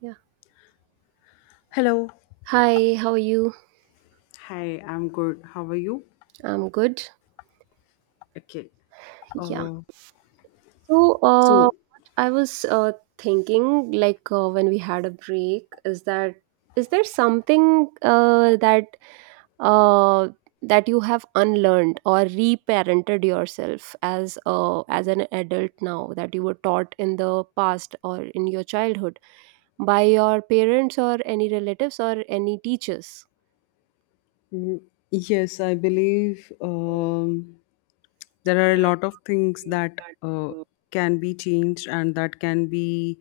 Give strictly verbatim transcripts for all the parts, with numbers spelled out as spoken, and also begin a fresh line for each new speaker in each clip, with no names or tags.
Yeah.
Hello.
Hi, how are you?
Hi, I'm good. How are you?
I'm good.
Okay.
Yeah.
Uh,
So, uh,
So,
what I was uh, thinking, like uh, when we had a break, is that is there something uh, that uh, that you have unlearned or reparented yourself as uh, as an adult now that you were taught in the past or in your childhood by your parents or any relatives or any teachers?
mm, yes, I believe
Um,
um, there are a
there are.
lot of things that uh, can be changed and that can be,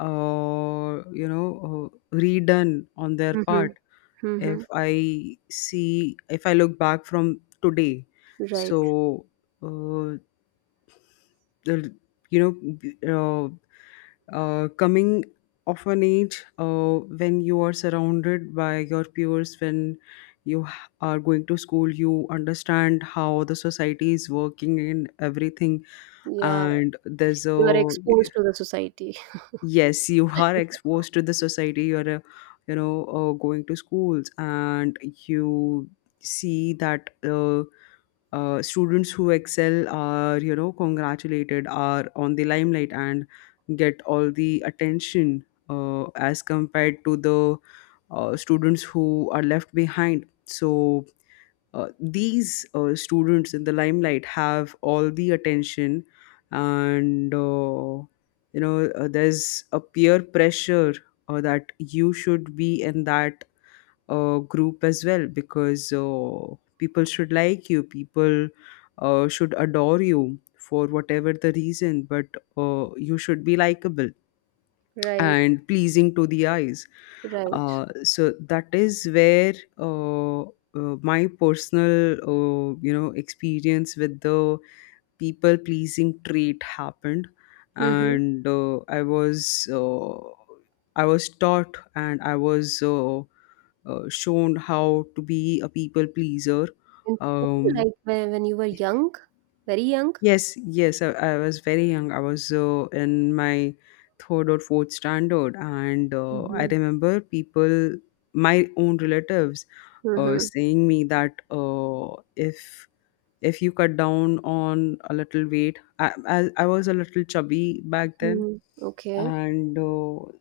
uh, you know, uh, redone on their
Mm-hmm.
part.
Mm-hmm.
If I see, if I look back from today,
Right.
so uh, uh, you know uh, uh, coming of an age uh, when you are surrounded by your peers, when you h- are going to school, you understand how the society is working and everything,
Yeah.
and there's a
You are exposed to the society.
yes, you are exposed to the society. You're a, you know uh, Going to schools, and you see that Uh, uh, students who excel are, you know congratulated, are on the limelight and get all the attention uh, as compared to the uh, students who are left behind. So uh, these uh, students in the limelight have all the attention. And uh, you know uh, there's a peer pressure uh, that you should be in that uh, group as well, because uh, people should like you, people uh, should adore you for whatever the reason. But uh, you should be likable
Right,
and pleasing to the eyes.
right.
Uh, so that is where uh, uh, my personal, uh, you know experience with the people pleasing trait happened.
Mm-hmm.
And uh, I was uh, I was taught, and I was uh, uh, shown how to be a people pleaser.
In school,
Um,
like when, when you were young, very young.
yes, yes, I, I was very young. I was uh, in my third or fourth standard, and uh, I
Mm-hmm.
remember people, my own relatives, uh,
Mm-hmm.
saying me that uh, if if you cut down on a little weight. I, I, I was a little chubby back then,
mm Okay.
and uh,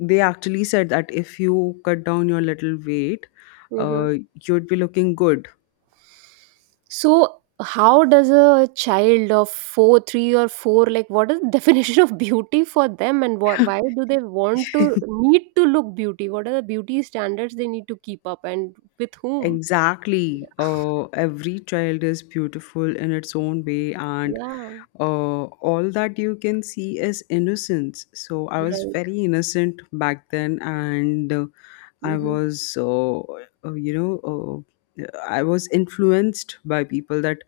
they actually said that if you cut down your little weight,
Mm-hmm.
uh, you'd be looking good.
So, how does a child of four, three or four, like what is the definition of beauty for them, and wh- why do they want to need to look beauty? What are the beauty standards they need to keep up, and with whom?
Exactly. Uh, every child is beautiful in its own way, and
Yeah.
uh, all that you can see is innocence. So I was
Right.
very innocent back then, and uh, I
Mm-hmm.
was, uh, uh, you know, uh, I was influenced by people that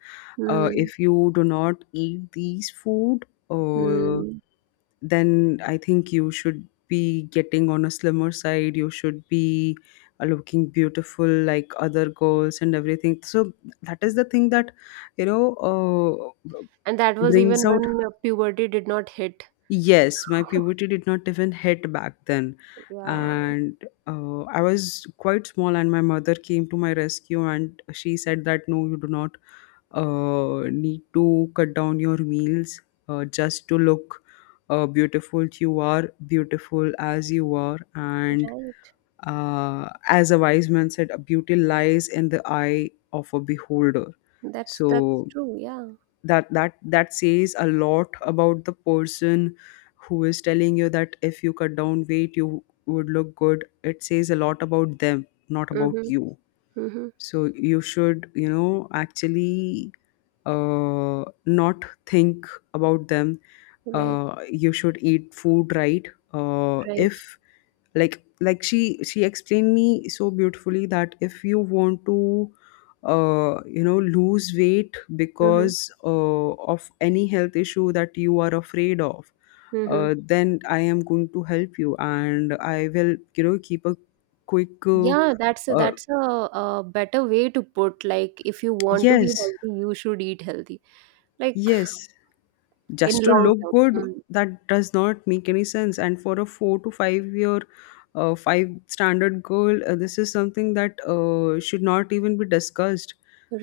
uh, if you do not eat these food. Uh,
Mm-hmm.
then I think you should be getting on a slimmer side. You should be uh, looking beautiful like other girls and everything. So that is the thing that you know uh,
And that was even
brings out.
when uh, puberty did not hit.
Yes, my puberty did not even hit back then,
Yeah,
and uh, I was quite small. And my mother came to my rescue and she said that no, you do not uh, need to cut down your meals uh, just to look uh, beautiful. You are beautiful as you are. And
right.
uh, as a wise man said, beauty lies in the eye of a beholder.
That's that's
So
true. Yeah.
that that that says a lot about the person who is telling you that if you cut down weight, you would look good. It says a lot about them, not about
Mm-hmm,
you.
mm-hmm.
So you should, you know actually, uh, not think about them.
Right,
Uh, you should eat food right. Uh,
right.
if, like like she she explained me so beautifully, that if you want to uh, you know lose weight
Mm-hmm,
because uh, of any health issue that you are afraid of,
mm-hmm.
uh, then I am going to help you, and I will, you know keep a quick uh,
Yeah, that's a,
uh,
that's a, a better way to put, like, if you want to be
yes,
healthy, you should eat healthy, like,
yes,
in
just to
long
look
term.
good.
Mm.
That does not make any sense, and for a four to five year, uh, five standard girl, uh, this is something that uh, should not even be discussed.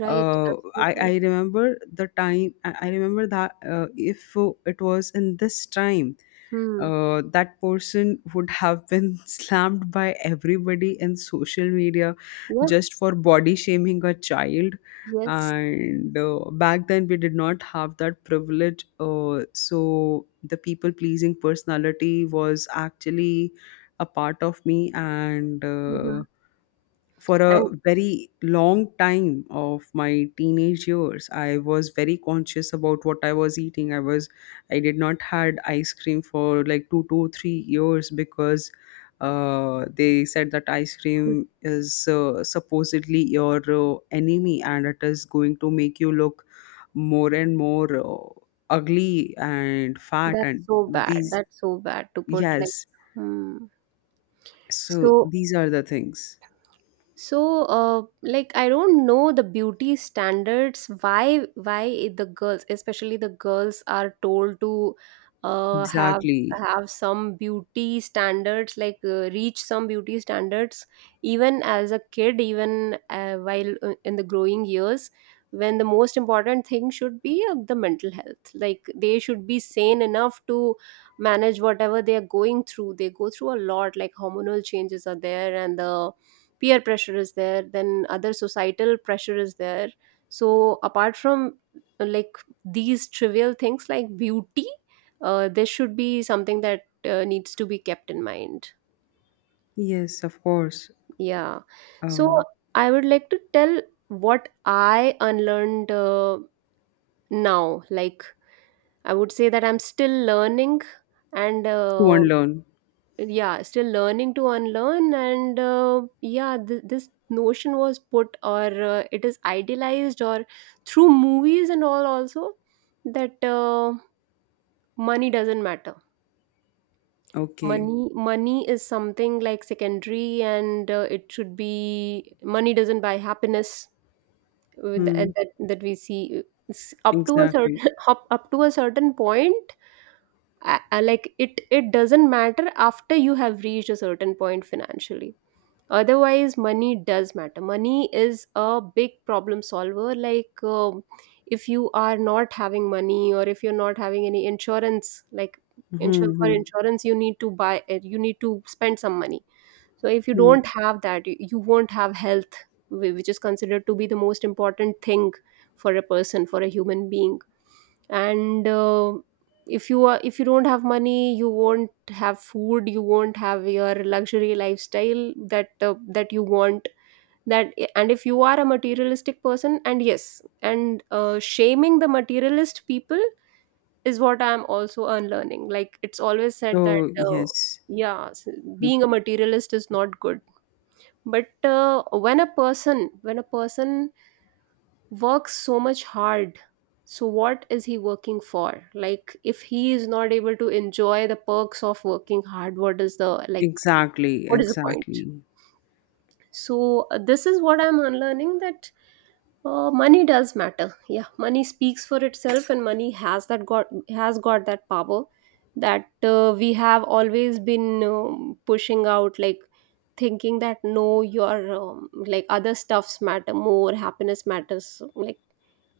Right,
uh, I,
absolutely.
I remember the time, i I remember that uh, if uh, it was in this time,
Hmm.
uh, that person would have been slammed by everybody in social media
Yeah.
just for body shaming a child.
Yes.
And uh, back then, we did not have that privilege. Uh, so, the people pleasing personality was actually a part of me. And
Mm-hmm.
uh, for a
And
very long time of my teenage years, I was very conscious about what I was eating. i was I did not had ice cream for like two to three years, because uh, they said that ice cream is uh, supposedly your uh, enemy, and it is going to make you look more and more uh, ugly and fat,
that's
and
so bad,
these,
that's so bad to put, like.
yes,
Hmm.
so
So
these are the things,
so uh, like, I don't know the beauty standards, why why the girls, especially the girls, are told to uh, have
exactly,
have some beauty standards, like uh, reach some beauty standards even as a kid, even uh, while uh, in the growing years, when the most important thing should be uh, the mental health, like they should be sane enough to manage whatever they are going through. They go through a lot, like hormonal changes are there and the peer pressure is there, then other societal pressure is there. So apart from uh, like these trivial things like beauty, uh, there should be something that uh, needs to be kept in mind.
yes, of course.
Yeah. So
Um,
I would like to tell what I unlearned uh, now, like I would say that I'm still learning, and
to
uh,
unlearn.
yeah, still learning to unlearn. And uh, yeah, th- this notion was put, or uh, it is idealized, or through movies and all also, that uh, money doesn't matter.
Okay.
Money money is something like secondary, and uh, it should be, money doesn't buy happiness with, uh,
Hmm.
that that that we see. It's up to a
Exactly.
certain up, up to a certain point. Uh, uh, like it it doesn't matter after you have reached a certain point financially. Otherwise, money does matter. Money is a big problem solver. Like, um, if you are not having money, or if you're not having any insurance, like, insure
Hmm.
for
Hmm.
insurance, you need to buy, uh, you need to spend some money. So if you
Hmm.
don't have that, you, you won't have health, whi- which is considered to be the most important thing for a person, for a human being. And uh, if you are, if you don't have money, you won't have food, you won't have your luxury lifestyle that uh, that you want, that. And if you are a materialistic person, and yes, and uh, shaming the materialist people is what I'm also unlearning. Like, it's always said that
Oh
uh,
yes.
yeah, s-
Mm,
being a materialist is not good. But uh, when a person, when a person works so much hard, so what is he working for? Like, if he is not able to enjoy the perks of working hard, what is the, like,
exactly.
what is the point?
Exactly.
So uh, this is what I'm unlearning, that uh, money does matter. Yeah, money speaks for itself, and money has that got has got that power that uh, we have always been um, pushing out, like thinking that no, your um, like other stuffs matter more, happiness matters. Like,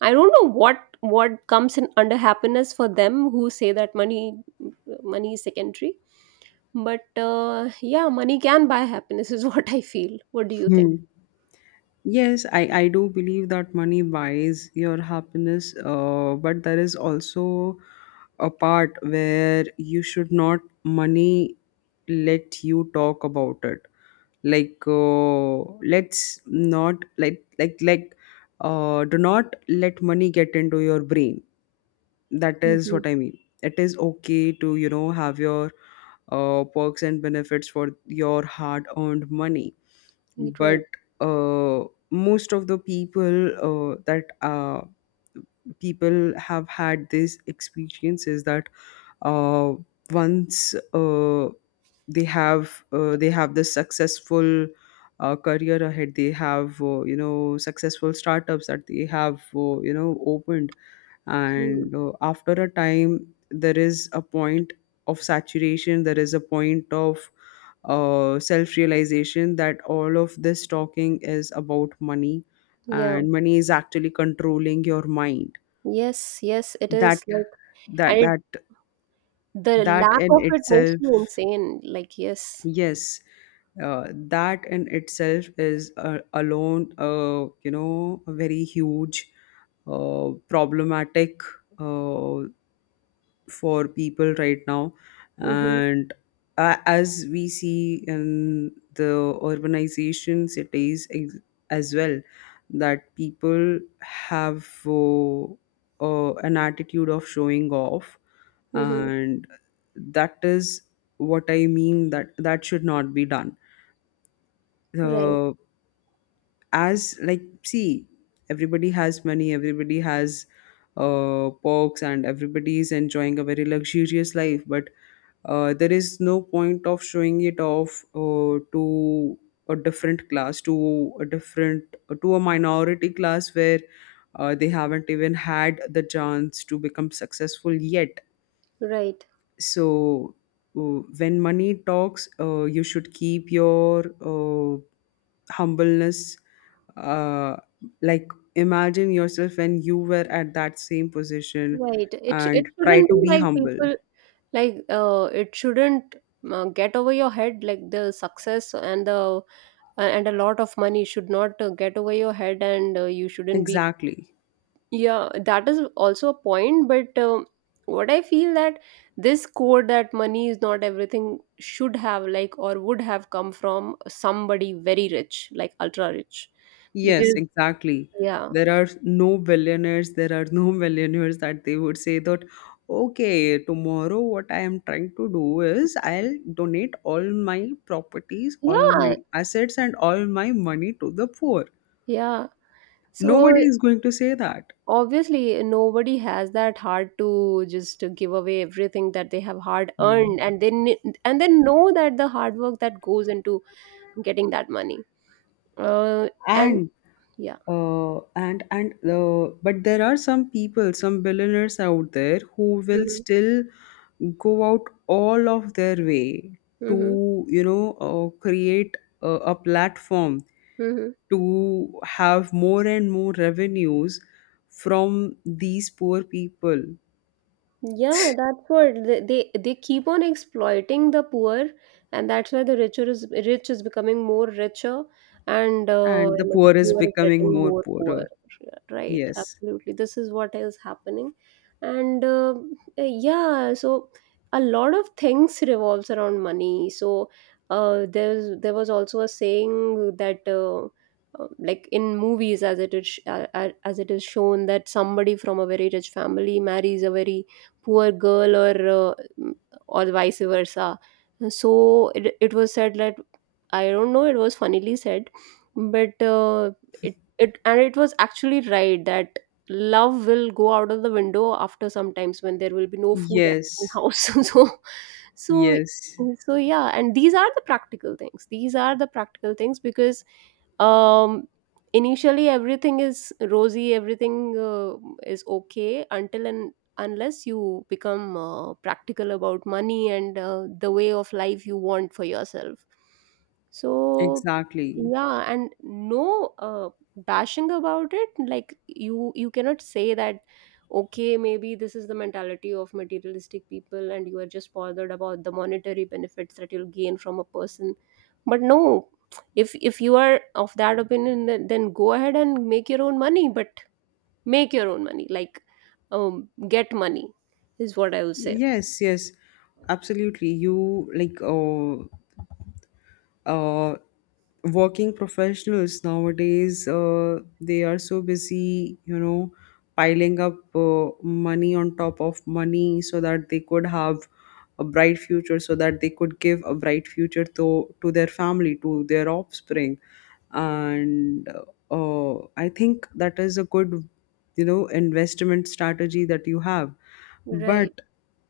I don't know what what comes in under happiness for them who say that money money is secondary. But uh, yeah, money can buy happiness is what I feel. What do you think?
Hmm. Yes, I, I do believe that money buys your happiness, uh, but there is also a part where you should not money let you talk about it. Like, uh, let's not, like like like uh, do not let money get into your brain. That is
Mm-hmm.
what I mean. It is okay to, you know have your uh, perks and benefits for your hard earned money. But
Right.
uh, most of the people, uh, that uh, people have had these experiences that uh, once, uh, they have uh, they have this successful uh, career ahead, they have uh, you know successful startups that they have uh, you know opened.
Hmm.
And uh, after a time, there is a point of saturation, there is a point of uh, self realization that all of this talking is about money,
Yeah.
and money is actually controlling your mind.
Yes. Yes, it
that
is, like, and
that
it,
that
the
that
lack
in
of it makes
itself
you insane, like, yes.
yes, uh, that in itself is uh, alone, uh, you know a very huge uh, problematic, uh, for people right now.
Mm-hmm.
And uh, as we see in the urbanization cities, ex- as well, that people have uh, uh, an attitude of showing off.
Mm-hmm.
And that is what I mean, that that should not be done.
Right,
uh, as like, see, everybody has money, everybody has uh, perks, and everybody is enjoying a very luxurious life. But uh, there is no point of showing it off uh, to a different class, to a different, uh, to a minority class, where uh, they haven't even had the chance to become successful yet.
right.
So uh, when money talks, uh, you should keep your uh, humbleness, uh, like, imagine yourself when you were at that same position,
Right. It sh- it
and try
shouldn't
to
be
be
like
humble,
people. Like, uh, it shouldn't uh, get over your head, like the success and the uh, and a lot of money should not uh, get over your head, and uh, you shouldn't be.
exactly.
Yeah, that is also a point. But um, what I feel that this code that money is not everything should have, like, or would have come from somebody very rich, like ultra rich.
Yes,
Because
exactly.
yeah.
There are no billionaires, there are no millionaires that they would say that, okay, tomorrow what I am trying to do is I'll donate all my properties, all
Yeah.
my assets, and all my money to the poor.
Yeah, so
Nobody is going to say that.
obviously nobody has that heart to just to give away everything that they have hard
Hmm.
earned. And then, and they know that the hard work that goes into getting that money uh, and.
and
Yeah.
uh, and and uh, But there are some people, some billionaires out there, who will still go out all of their way to,
Hmm.
you know uh, create a, a platform
Hmm.
to have more and more revenues from these poor people.
Yeah, that's what they, they they keep on exploiting the poor, and that's why the richer is rich is becoming more richer, and uh,
And the
like the
poor is
poor is getting
becoming more
more poor.
poorer.
Yeah, right,
Yes,
absolutely. This is what is happening, and uh, yeah, so a lot of things revolves around money. So uh, there's, there was also a saying that. Uh, uh, like, in movies, as it is sh- uh, uh, as it is shown, that somebody from a very rich family marries a very poor girl, or uh, or vice versa. So it, it was said that, I don't know, it was funnily said, but uh, it, it, and it was actually right that love will go out of the window after sometimes when there will be no food at the
yes,
house. So, so,
yes,
so yeah, and these are the practical things. These are the practical things, because um, initially everything is rosy, everything uh, is okay until and unless you become uh, practical about money, and uh, the way of life you want for yourself. So
exactly.
yeah, and no uh, bashing about it. Like, you you cannot say that okay, maybe this is the mentality of materialistic people, and you are just bothered about the monetary benefits that you'll gain from a person. But no, if if you are of that opinion, then then go ahead and make your own money. But make your own money, like, um, get money, is what I would say.
Yes, yes, absolutely. You like, uh, uh, working professionals nowadays, uh, they are so busy, you know piling up uh, money on top of money, so that they could have a bright future, so that they could give a bright future to to their family, to their offspring. And uh, I think that is a good, you know investment strategy that you have.
Right,
But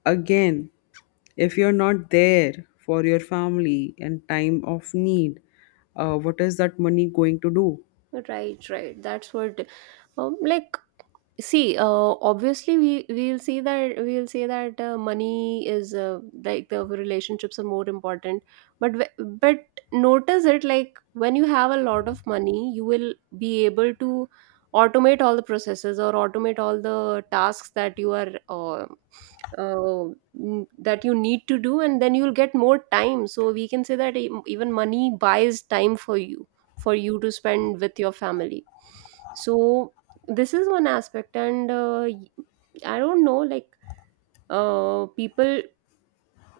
again, if you're not there for your family in time of need, uh, what is that money going to do?
right, right. That's what, um, like, see, uh, obviously, we we'll see that, we'll say that uh, money is uh, like the relationships are more important. But w- but notice it, like when you have a lot of money, you will be able to automate all the processes, or automate all the tasks that you are uh, uh, n- that you need to do, and then you'll get more time. So we can say that e- even money buys time for you, for you to spend with your family. So this is one aspect, and uh, y- I don't know, like, uh, people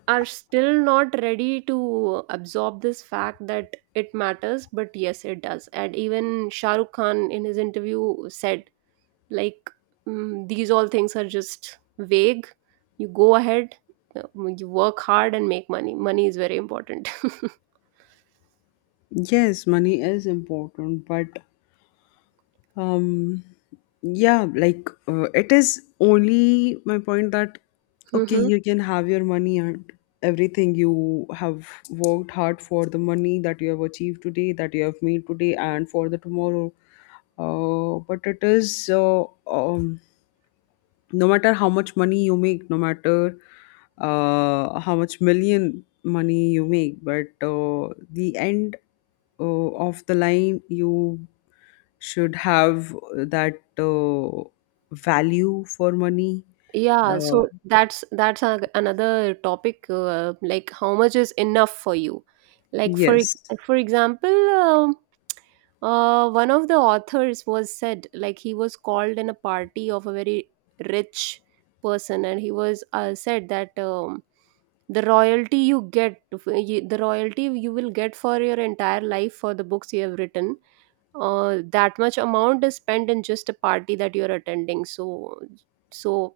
are still not ready to absorb this fact that it matters, but yes it does. And even Shah Rukh Khan in his interview said, like, mm, these all things are just vague. You go ahead, uh, you work hard and make money. Money is very important.
Yes, money is important, but um yeah, like, uh, it is only my point that okay, you can have your money, and everything you have worked hard for, the money that you have achieved today, that you have made today and for the tomorrow, uh, but it is uh, um, no matter how much money you make, no matter uh, how much million money you make, but uh, the end uh, of the line, you should have that uh, value for money.
Yeah,
uh,
so that's that's a, another topic, uh, like how much is enough for you. Like for e-
yes,
for example, um, uh, one of the authors was said, like he was called in a party of a very rich person, and he was uh, said that um, the royalty you get f- y- the royalty you will get for your entire life for the books you have written, uh, that much amount is spent in just a party that you're attending. So, so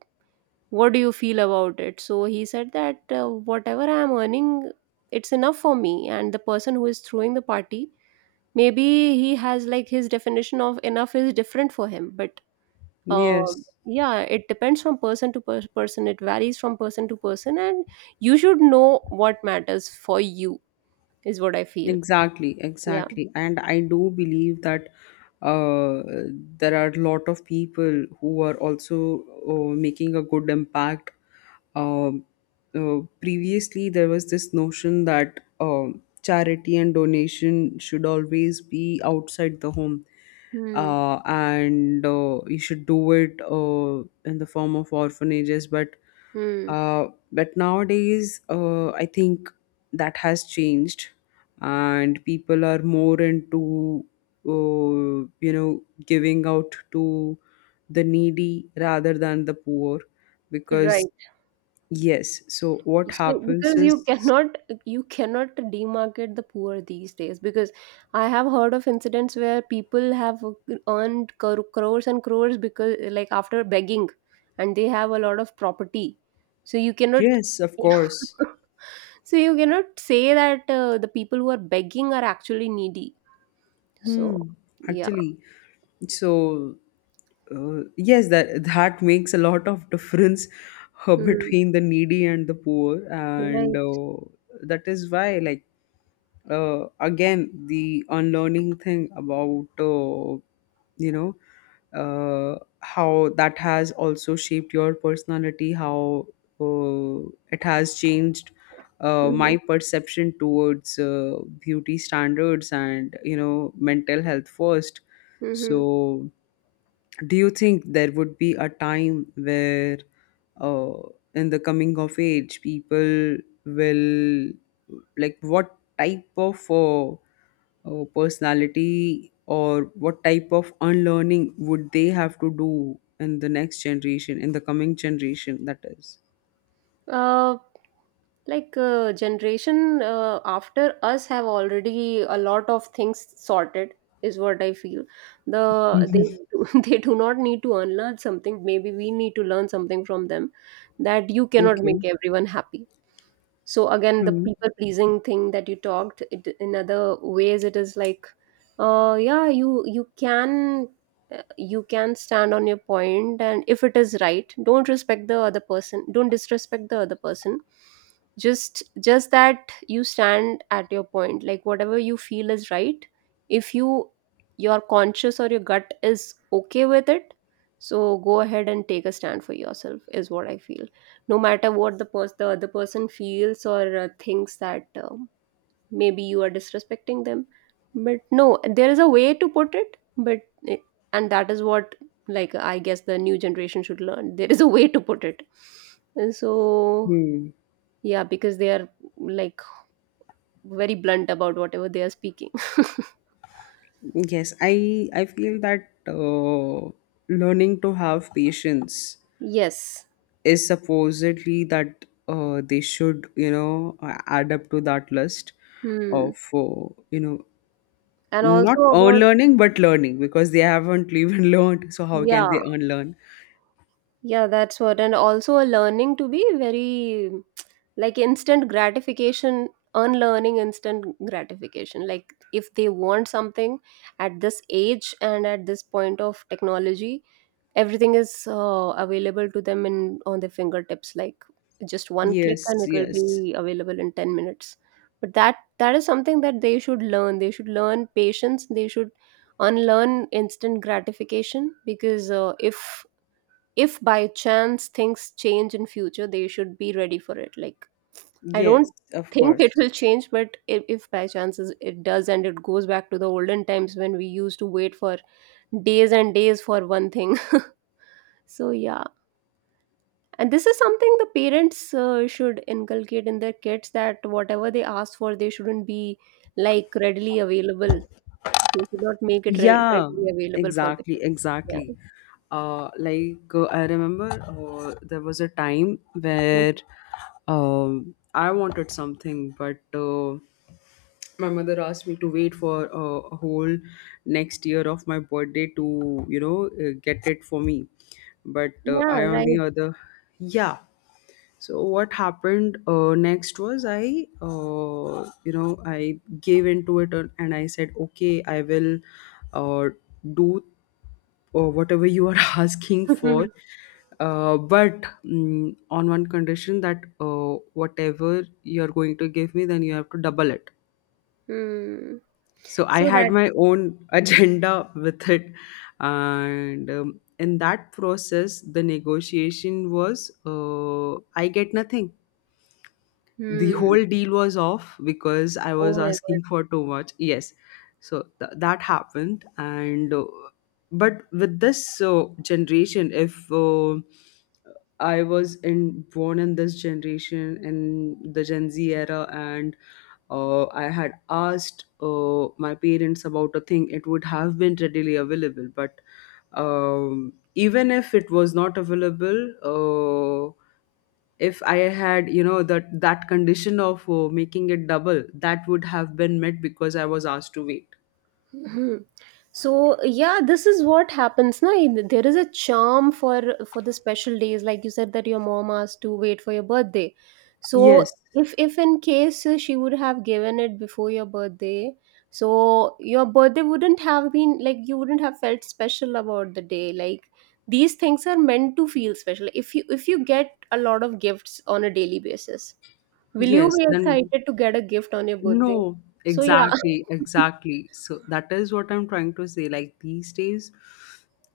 what do you feel about it? So he said that uh, whatever I am earning, it's enough for me, and the person who is throwing the party, maybe he has, like, his definition of enough is different for him. But um
yes,
yeah, it depends from person to per- person, it varies from person to person, and you should know what matters for you, is what I feel.
exactly,
Yeah.
exactly, and I do believe that uh, there are a lot of people who are also uh, making a good impact. um, uh, Previously there was this notion that um, charity and donation should always be outside the home.
Hmm.
Uh, and uh, you should do it uh, in the form of orphanages. But
Hmm.
uh, but nowadays uh, I think that has changed, and people are more into, uh, you know giving out to the needy rather than the poor, because
Right.
Yes. So what
So
happens
because you
is,
cannot, you cannot demarket the poor these days, because I have heard of incidents where people have earned cro- crores and crores because, like, after begging, and they have a lot of property. So you cannot
yes, of course.
so you cannot say that uh, the people who are begging are actually needy. So
Hmm.
yeah.
Actually, so uh, yes, that that makes a lot of difference uh,
Mm.
between the needy and the poor. And
Right.
uh, that is why, like, uh, again, the unlearning thing about, uh, you know uh, how that has also shaped your personality, how uh, it has changed uh,
Hmm.
my perception towards uh, beauty standards, and, you know mental health first.
Hmm.
So do you think there would be a time where uh, in the coming of age, people will, like, what type of uh, uh, personality, or what type of unlearning would they have to do in the next generation, in the coming generation, that is
Uh, like uh, generation uh, after us have already a lot of things sorted is what I feel the they
Mhm.
they do not need to unlearn something. Maybe we need to learn something from them, that you cannot
Okay.
make everyone happy. So again, the
Hmm.
people pleasing thing that you talked it, in other ways it is like uh yeah, you you can uh, you can stand on your point, and if it is right, don't respect the other person, don't disrespect the other person. Just just that you stand at your point, like whatever you feel is right. If you, your conscious or your gut is okay with it, so go ahead and take a stand for yourself is what I feel. No matter what the pers- the other person feels or uh, thinks that uh, maybe you are disrespecting them. But no, there is a way to put it but it, and that is what, like I guess the new generation should learn, there is a way to put it. And so
Hmm.
yeah, because they are, like, very blunt about whatever they are speaking.
Yes, I I feel that uh, learning to have patience
Yes.
is supposedly that uh, they should you know a- add up to that list
Hmm.
of uh, you know
And
not
also
earn
about
learning but learning because they haven't even learned. So how can
yeah.
they earn learn?
Yeah, that's what. And also a learning to be very, like, instant gratification, unlearning instant gratification. Like if they want something at this age and at this point of technology, everything is uh, available to them in on their fingertips. Like just one click and
Yes,
it will
yes,
be available in ten minutes. But that that is something that they should learn. They should learn patience. They should unlearn instant gratification because uh, if if by chance things change in future they should be ready for it, like I don't
yes. Of
think it
course.
will change but if, if by chances it does and it goes back to the olden times when we used to wait for days and days for one thing. So yeah, and this is something the parents uh, should inculcate in their kids, that whatever they ask for they shouldn't be like readily available. They should not make it re-
Yeah,
readily available for the
exactly,
kids. Yeah.
exactly. Uh, like, uh, I remember, uh, there was a time
Mhm.
where um, I wanted something, but uh, my mother asked me to wait for uh, a whole next year of my birthday to, you know, uh, get it for me. But uh,
Yeah.
I, on the other, yeah, so what happened uh, next was I uh, you know I gave into it, and and I said, okay, I will uh, do uh, whatever you are asking
Right.
for, uh, but mm, on one condition that uh, whatever you're going to give me then you have to double it.
Hmm.
So I
So
had
that.
my own agenda with it. And um, In that process the negotiation was, uh, I get nothing. The
Hmm.
whole deal was off because I
Oh
was
my God.
asking for too much. Yes, so th- that happened, and uh, but with this uh, generation, if, uh, I was in born in this generation in the Gen Z era, and uh, I had asked uh, my parents about a thing, it would have been readily available. But um, even if it was not available, uh, if I had, you know, that that condition of uh, making it double, that would have been met because I was asked to wait.
Mhm. So yeah, this is what happens. Na, there is a charm for for the special days, like you said that your mom asked to wait for your birthday. So
Yes.
if if in case uh, she would have given it before your birthday, so your birthday wouldn't have been like, you wouldn't have felt special about the day. Like these things are meant to feel special. If you if you get a lot of gifts on a daily basis, will you
Yes
be
then
excited to get a gift on your birthday?
no,
So yeah.
exactly, exactly. So that is what I'm trying to say, like these days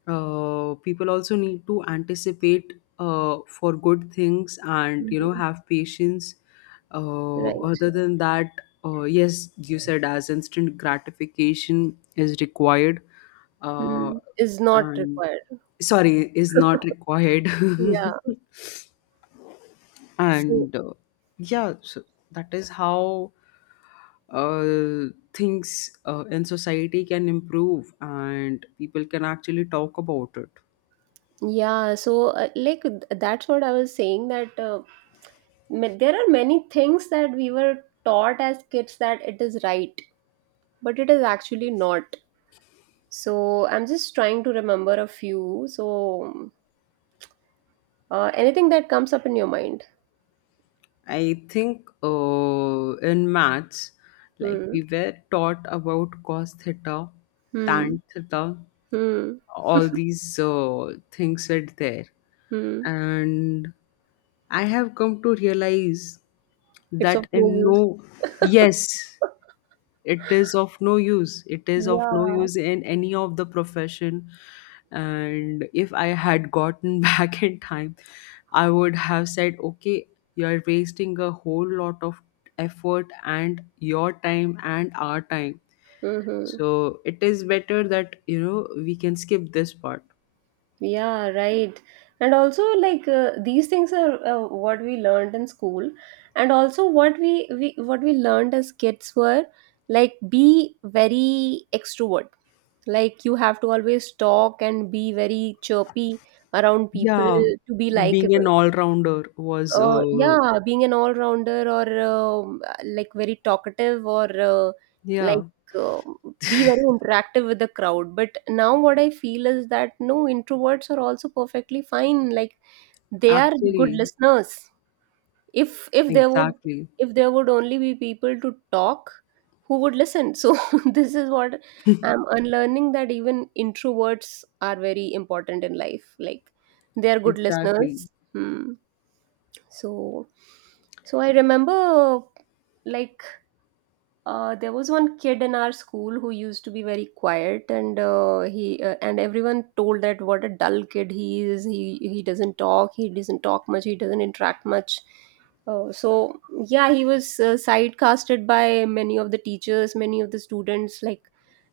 uh, people also need to anticipate uh, for good things and, you know,
Mhm.
have patience. Uh,
Right.
other than that, uh, yes, you said as instant gratification is required, uh,
Mm. Is not
and
required.
sorry, is not required.
Yeah. So
and uh, Yeah, so that is how uh, things uh, in society can improve and people can actually talk about it.
yeah, so uh, like th- that's what I was saying, that uh, ma- there are many things that we were taught as kids that it is right, but it is actually not. So I'm just trying to remember a few. So uh, anything that comes up in your mind.
I think uh, in maths, like
Hmm.
we were taught about cos theta,
Hmm.
tan theta,
Hmm.
all these uh, things were there.
Hmm.
And I have come to realize
It's of
that
no
in
use.
no, yes, it is of no use. It is of no
Yeah.
use in any of the profession. And if I had gotten back in time, I would have said, okay, you're wasting a whole lot of effort and your time and our time.
Mm-hmm.
So it is better that, you know, we can skip this part.
Yeah, right. And also, like uh, these things are uh, what we learned in school, and also what we, we what we learned as kids were like be very extrovert. Like you have to always talk and be very chirpy around people
Yeah,
to be
being
likable.
an all-rounder was
Uh,
uh
yeah, being an all-rounder or um, like very talkative or uh, like
yeah.
um, be very interactive with the crowd. But now what I feel is that no, introverts are also perfectly fine. Like they are good
Actually,
listeners. If if there would
exactly,
if there would only be people to talk, who would listen? So this is what I'm unlearning, that even introverts are very important in life, like they are good
exactly,
listeners. Hmm. So so I remember, like, uh, there was one kid in our school who used to be very quiet and uh, he uh, and everyone told that what a dull kid he is, he he doesn't talk, he doesn't talk much, he doesn't interact much. Uh, so yeah, he was uh, sidecasted by many of the teachers, many of the students, like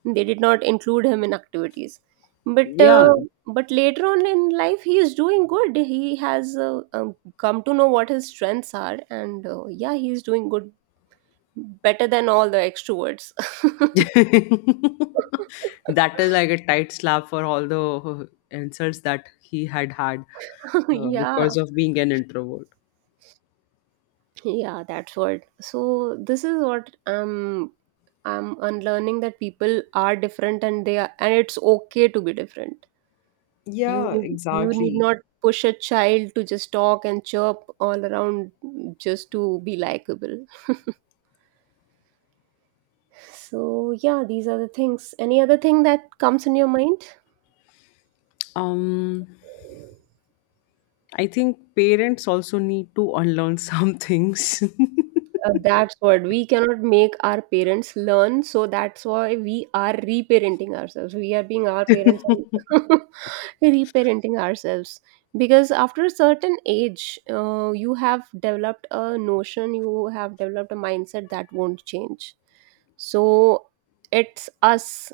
they did not include him in activities. but
yeah.
uh, but later on in life he is doing good, he has uh, um, come to know what his strengths are, and uh, yeah, he is doing good, better than all the extroverts.
That is like a tight slap for all the insults that he had had uh,
Yeah.
because of being an introvert.
Yeah, that's what. So this is what um, I'm unlearning, that people are different, and they are, and it's okay to be different. You
Yeah,
need, you need
exactly.
not push a child to just talk and chirp all around just to be likable. So yeah, these are the things. Any other thing that comes in your mind?
Um, I think parents also need to unlearn some things.
Uh, that's what, we cannot make our parents learn, so that's why we are reparenting ourselves. We are being our parents and reparenting ourselves, because after a certain age, uh, you have developed a notion, you have developed a mindset that won't change. So it's us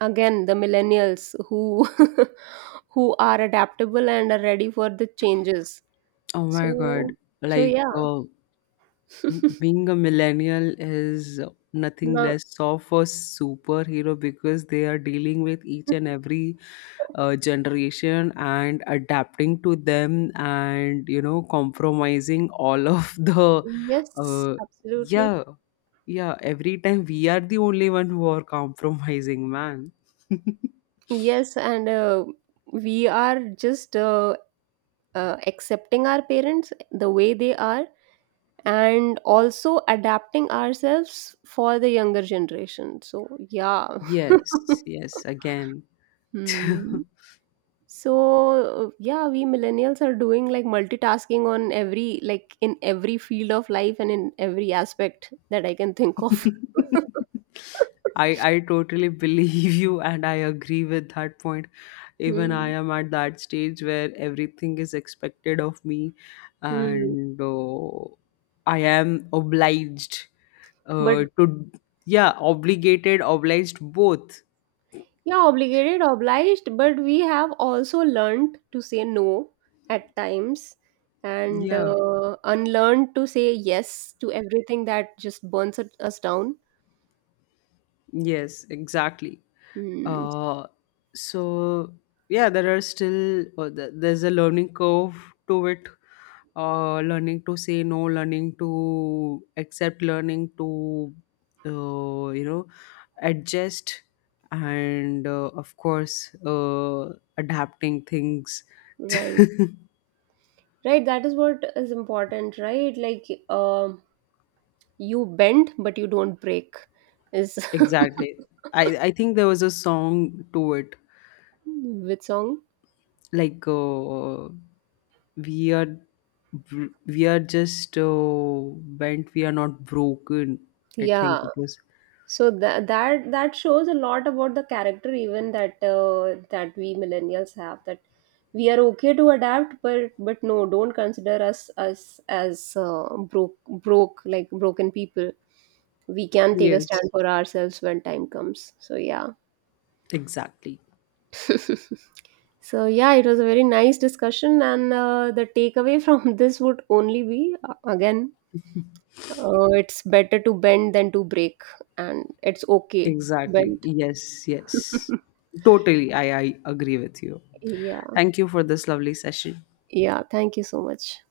again, the millennials who who are adaptable and are ready for the changes.
Oh my God.
So so
Like,
yeah,
uh, being a millennial is nothing
now.
less of a superhero because they are dealing with each and every uh, generation and adapting to them and, you know, compromising all of the
Yes,
uh,
absolutely.
yeah. Yeah, every time we are the only one who are compromising, man.
Yes, and uh, we are just uh, uh, accepting our parents the way they are, and also adapting ourselves for the younger generation. So, yeah.
Yes, yes again.
Hmm. So, uh, yeah, we millennials are doing like multitasking on every, like in every field of life and in every aspect that I can think of.
I I totally believe you and I agree with that point. Even I
Hmm.
am at that stage where everything is expected of me,
Hmm.
and uh, I am obliged
But
uh, to, yeah, obligated, obliged, both.
yeah, obligated, obliged, but we have also learned to say no at times, and
Yeah.
uh, unlearned to say yes to everything that just burns it- us down.
Yes, exactly.
Hmm,
Uh, so yeah, there are still uh, th- there's a learning curve to it. Uh, learning to say no, learning to accept, learning to uh, you know, adjust, and uh, of course, uh, adapting things.
right. Right, that is what is important, right? Like um, you bend but you don't break is,
Exactly. I I think there was a song to it,
with song?
like. Uh, we are br- we are just, uh, bent, we are not broken, I think
Yeah.
it was.
So that that that shows a lot about the character even, that uh, that we millennials have, that we are okay to adapt but but no, don't consider us us as uh, broke broke like broken people. We can take a stand
Yes,
for ourselves when time comes, so yeah.
exactly,
So yeah, it was a very nice discussion, and uh, the takeaway from this would only be uh, again uh, it's better to bend than to break, and it's okay to
exactly.
bend.
Yes, yes, totally, i i agree with you.
Yeah.
Thank you for this lovely session.
Yeah, thank you so much.